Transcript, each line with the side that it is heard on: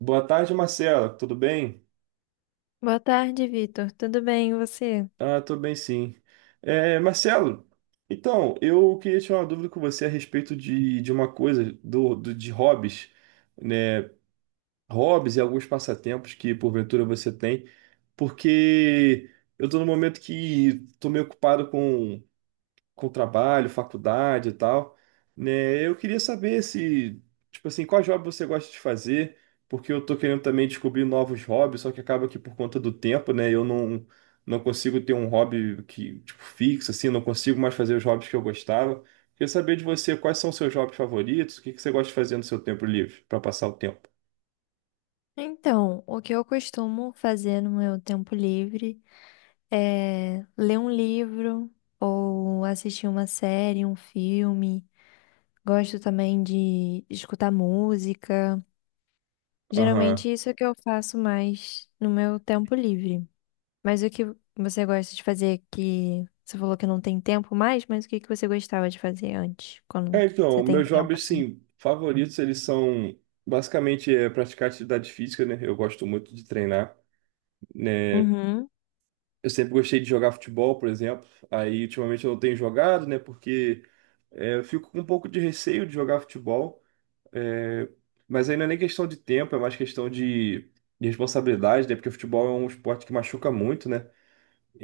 right: Boa tarde, Marcelo. Tudo bem?
left: Boa tarde, Vitor. Tudo bem, e você?
right: Tô bem, sim. Marcelo, eu queria tirar uma dúvida com você a respeito de uma coisa, de hobbies, né? Hobbies e alguns passatempos que, porventura, você tem, porque eu tô num momento que tô meio ocupado com trabalho, faculdade e tal, né? Eu queria saber se, tipo assim, qual hobby você gosta de fazer, porque eu tô querendo também descobrir novos hobbies, só que acaba que por conta do tempo, né, eu não consigo ter um hobby que, tipo, fixo assim, não consigo mais fazer os hobbies que eu gostava. Queria saber de você quais são os seus hobbies favoritos, o que que você gosta de fazer no seu tempo livre para passar o tempo.
left: Então, o que eu costumo fazer no meu tempo livre é ler um livro ou assistir uma série, um filme. Gosto também de escutar música.
right: Aham.
left: Geralmente isso é o que eu faço mais no meu tempo livre. Mas o que você gosta de fazer que você falou que não tem tempo mais, mas o que você gostava de fazer antes, quando você tem
right: Meus
left: tempo
right: hobbies,
left: assim?
right: sim, favoritos, eles são basicamente praticar atividade física, né? Eu gosto muito de treinar, né?
left: Uhum.
right: Eu sempre gostei de jogar futebol, por exemplo. Aí, ultimamente, eu não tenho jogado, né? Porque eu fico com um pouco de receio de jogar futebol. É, mas aí não é nem questão de tempo, é mais questão de responsabilidade, né? Porque o futebol é um esporte que machuca muito, né?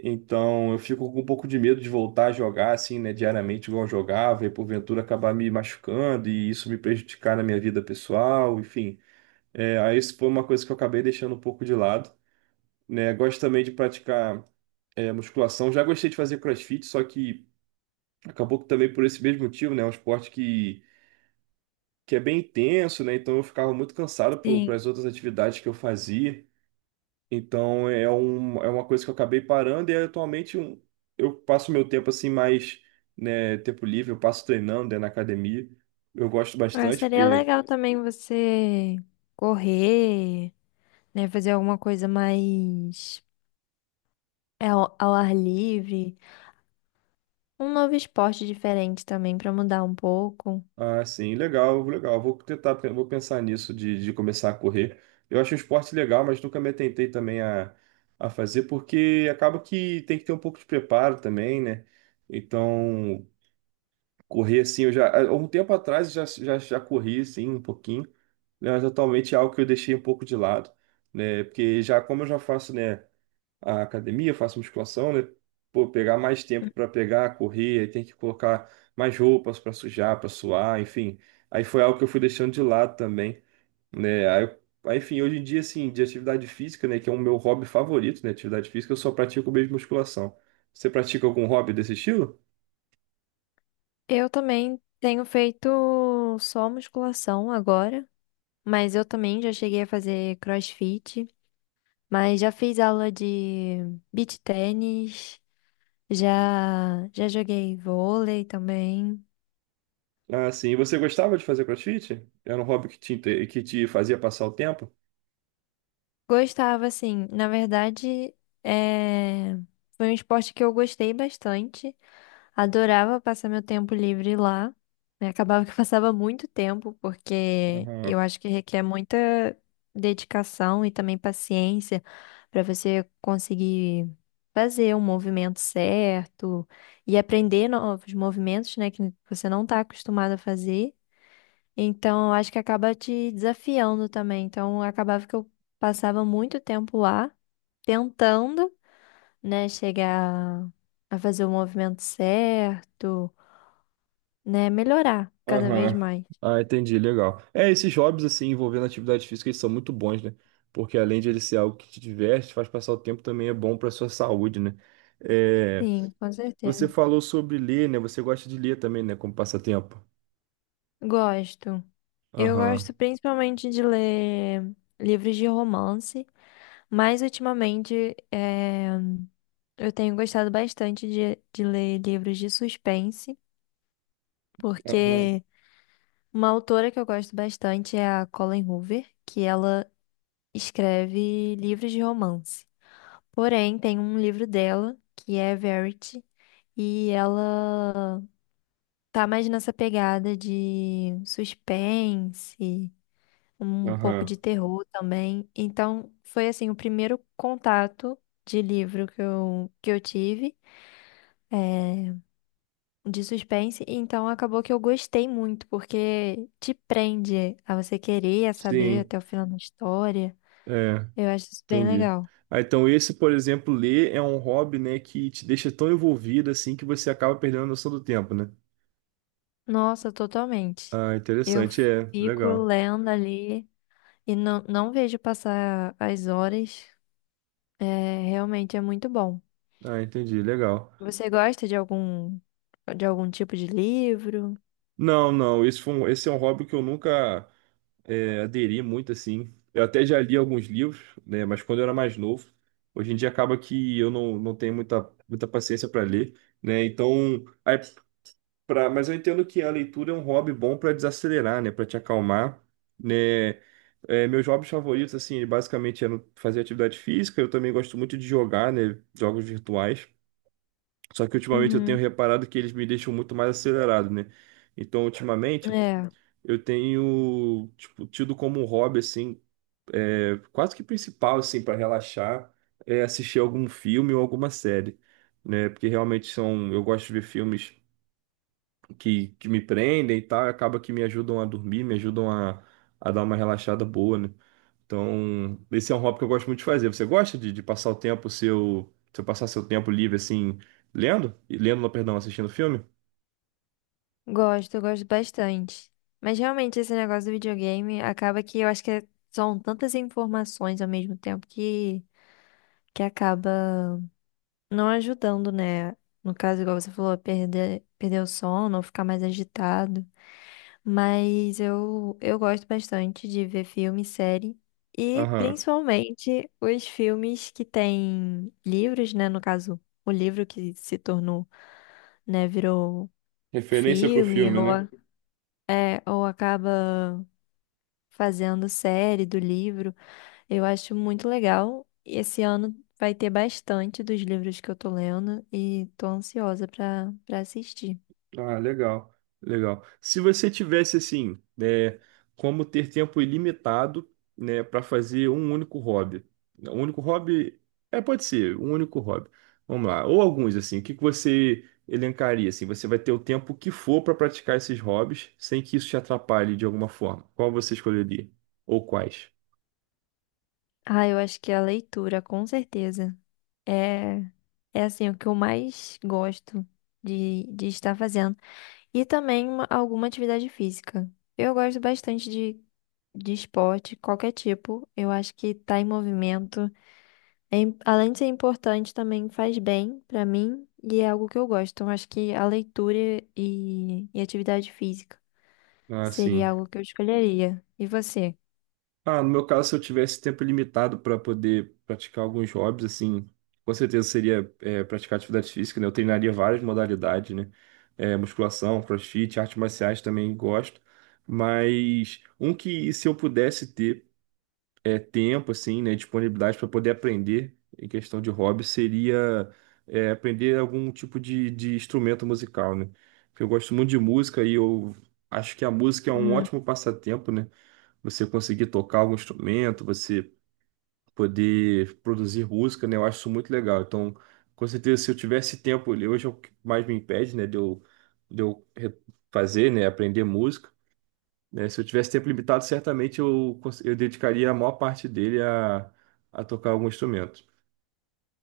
right: Então, eu fico com um pouco de medo de voltar a jogar, assim, né? Diariamente, igual eu jogava, e porventura acabar me machucando e isso me prejudicar na minha vida pessoal, enfim. É, aí, isso foi uma coisa que eu acabei deixando um pouco de lado. Né? Gosto também de praticar musculação. Já gostei de fazer CrossFit, só que acabou que também por esse mesmo motivo, né? É um esporte que é bem intenso, né? Então eu ficava muito cansado para
left: Sim.
right: as outras atividades que eu fazia. Então é uma coisa que eu acabei parando e atualmente eu passo meu tempo assim mais, né, tempo livre, eu passo treinando, né, na academia. Eu gosto
left: Ah,
right: bastante
left: seria
right: porque
left: legal também você correr, né? Fazer alguma coisa mais ao, ao ar livre. Um novo esporte diferente também pra mudar um pouco.
right: Ah, sim, legal, legal. Vou pensar nisso de começar a correr. Eu acho o esporte legal, mas nunca me atentei também a fazer, porque acaba que tem que ter um pouco de preparo também, né? Então, correr assim, eu já, há um tempo atrás eu já corri assim um pouquinho, né? Mas atualmente é algo que eu deixei um pouco de lado, né? Porque já, como eu já faço, né? A academia, faço musculação, né? Pô, pegar mais tempo para pegar, correr, aí tem que colocar mais roupas para sujar, para suar, enfim. Aí foi algo que eu fui deixando de lado também, né? Aí, enfim, hoje em dia, assim, de atividade física, né, que é o meu hobby favorito, né? Atividade física, eu só pratico mesmo musculação. Você pratica algum hobby desse estilo?
left: Eu também tenho feito só musculação agora, mas eu também já cheguei a fazer CrossFit, mas já fiz aula de beach tennis, já joguei vôlei também.
right: Ah, sim. E você gostava de fazer CrossFit? Era um hobby que te fazia passar o tempo?
left: Gostava, assim. Na verdade, é, foi um esporte que eu gostei bastante. Adorava passar meu tempo livre lá, né? Acabava que eu passava muito tempo, porque eu
right: Aham.
left: acho que requer muita dedicação e também paciência para você conseguir fazer um movimento certo e aprender novos movimentos, né, que você não está acostumado a fazer. Então, eu acho que acaba te desafiando também. Então, acabava que eu passava muito tempo lá tentando, né, chegar a fazer o movimento certo, né, melhorar cada vez
right: Aham.
left: mais.
right: Ah, entendi, legal. É, esses hobbies, assim, envolvendo atividade física, eles são muito bons, né? Porque além de ele ser algo que te diverte, faz passar o tempo, também é bom para sua saúde, né? É,
left: Sim, com
right: você
left: certeza.
right: falou sobre ler, né? Você gosta de ler também, né? Como passatempo.
left: Gosto. Eu
right: Aham,
left: gosto principalmente de ler livros de romance, mas ultimamente eu tenho gostado bastante de ler livros de suspense,
right: aham,
left: porque uma autora que eu gosto bastante é a Colleen Hoover, que ela escreve livros de romance. Porém, tem um livro dela que é Verity, e ela tá mais nessa pegada de suspense, um pouco
right: aham.
left: de terror também. Então, foi assim o primeiro contato de livro que eu tive. É, de suspense, e então acabou que eu gostei muito, porque te prende a você querer saber
right: Sim,
left: até o final da história.
right: é,
left: Eu acho isso bem
right: entendi.
left: legal.
right: Ah, então esse, por exemplo, ler é um hobby, né, que te deixa tão envolvido, assim, que você acaba perdendo a noção do tempo, né?
left: Nossa, totalmente.
right: Ah,
left: Eu
right: interessante, é,
left: fico
right: legal.
left: lendo ali e não vejo passar as horas. É, realmente é muito bom.
right: Ah, entendi, legal.
left: Você gosta de algum tipo de livro?
right: Não, não, esse foi um- Esse é um hobby que eu nunca aderi muito assim. Eu até já li alguns livros, né, mas quando eu era mais novo. Hoje em dia acaba que eu não tenho muita paciência para ler, né? Então, mas eu entendo que a leitura é um hobby bom para desacelerar, né, para te acalmar, né? É, meus hobbies favoritos assim, basicamente é fazer atividade física, eu também gosto muito de jogar, né, jogos virtuais. Só que ultimamente eu tenho
left: Uhum.
right: reparado que eles me deixam muito mais acelerado, né? Então, ultimamente
left: É.
right: eu tenho, tipo, tido como um hobby, assim, quase que principal, assim, para relaxar, é assistir algum filme ou alguma série, né? Porque realmente são, eu gosto de ver filmes que me prendem e tal, e acaba que me ajudam a dormir, me ajudam a dar uma relaxada boa, né? Então, esse é um hobby que eu gosto muito de fazer. Você gosta de passar o tempo seu, seu passar seu tempo livre, assim, lendo? Lendo, não, perdão, assistindo filme?
left: Gosto, eu gosto bastante. Mas realmente esse negócio do videogame acaba que eu acho que é- são tantas informações ao mesmo tempo que acaba não ajudando, né? No caso, igual você falou, perder o sono ou ficar mais agitado. Mas eu gosto bastante de ver filme, série. E
right: Aham.
left: principalmente os filmes que têm livros, né? No caso, o livro que se tornou, né, virou
right: Referência pro
left: filme
right: filme,
left: ou
right: né?
left: ou acaba fazendo série do livro. Eu acho muito legal. E esse ano vai ter bastante dos livros que eu tô lendo e tô ansiosa pra para assistir.
right: Ah, legal, legal. Se você tivesse assim, né, como ter tempo ilimitado, né, para fazer um único hobby, né, um único hobby, pode ser um único hobby. Vamos lá, ou alguns assim. O que que você elencaria assim? Você vai ter o tempo que for para praticar esses hobbies, sem que isso te atrapalhe de alguma forma. Qual você escolheria? Ou quais?
left: Ah, eu acho que a leitura, com certeza, é é assim o que eu mais gosto de estar fazendo. E também alguma atividade física. Eu gosto bastante de esporte, qualquer tipo. Eu acho que tá em movimento. Além de ser importante, também faz bem pra mim e é algo que eu gosto. Então, acho que a leitura e atividade física
right: Ah, sim.
left: seria algo que eu escolheria. E você?
right: Ah, no meu caso, se eu tivesse tempo limitado para poder praticar alguns hobbies, assim, com certeza seria praticar atividade física, né? Eu treinaria várias modalidades, né? É, musculação, crossfit, artes marciais também gosto. Mas um que, se eu pudesse ter tempo, assim, né? Disponibilidade para poder aprender em questão de hobby, seria aprender algum tipo de instrumento musical, né? Porque eu gosto muito de música e eu acho que a música é um
left: Uhum.
right: ótimo passatempo, né? Você conseguir tocar algum instrumento, você poder produzir música, né? Eu acho isso muito legal. Então, com certeza, se eu tivesse tempo, hoje é o que mais me impede, né, de eu re- fazer, né, aprender música, né? Se eu tivesse tempo limitado, certamente eu dedicaria a maior parte dele a tocar algum instrumento.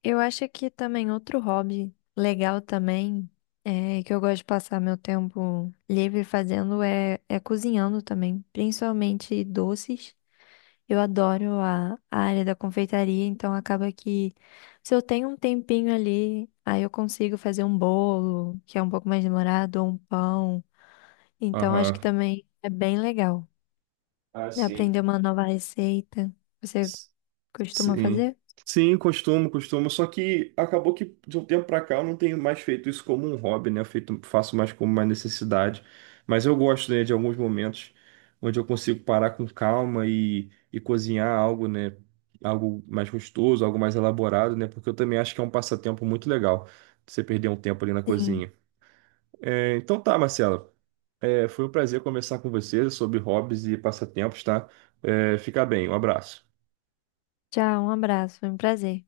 left: Eu acho que também outro hobby legal também, é, que eu gosto de passar meu tempo livre fazendo é, é cozinhando também, principalmente doces. Eu adoro a área da confeitaria, então acaba que se eu tenho um tempinho ali, aí eu consigo fazer um bolo, que é um pouco mais demorado, ou um pão. Então acho que
right: Aham.
left: também é bem legal
right: Ah, sim.
left: aprender uma nova receita. Você costuma
right: Sim.
left: fazer?
right: Sim, costumo, costumo. Só que acabou que de um tempo pra cá eu não tenho mais feito isso como um hobby, né? Faço mais como uma necessidade. Mas eu gosto, né, de alguns momentos onde eu consigo parar com calma e cozinhar algo, né? Algo mais gostoso, algo mais elaborado, né? Porque eu também acho que é um passatempo muito legal você perder um tempo ali na
left: Sim.
right: cozinha. É, então tá, Marcelo. É, foi um prazer conversar com você sobre hobbies e passatempos, tá? É, fica bem, um abraço.
left: Tchau, um abraço, foi um prazer.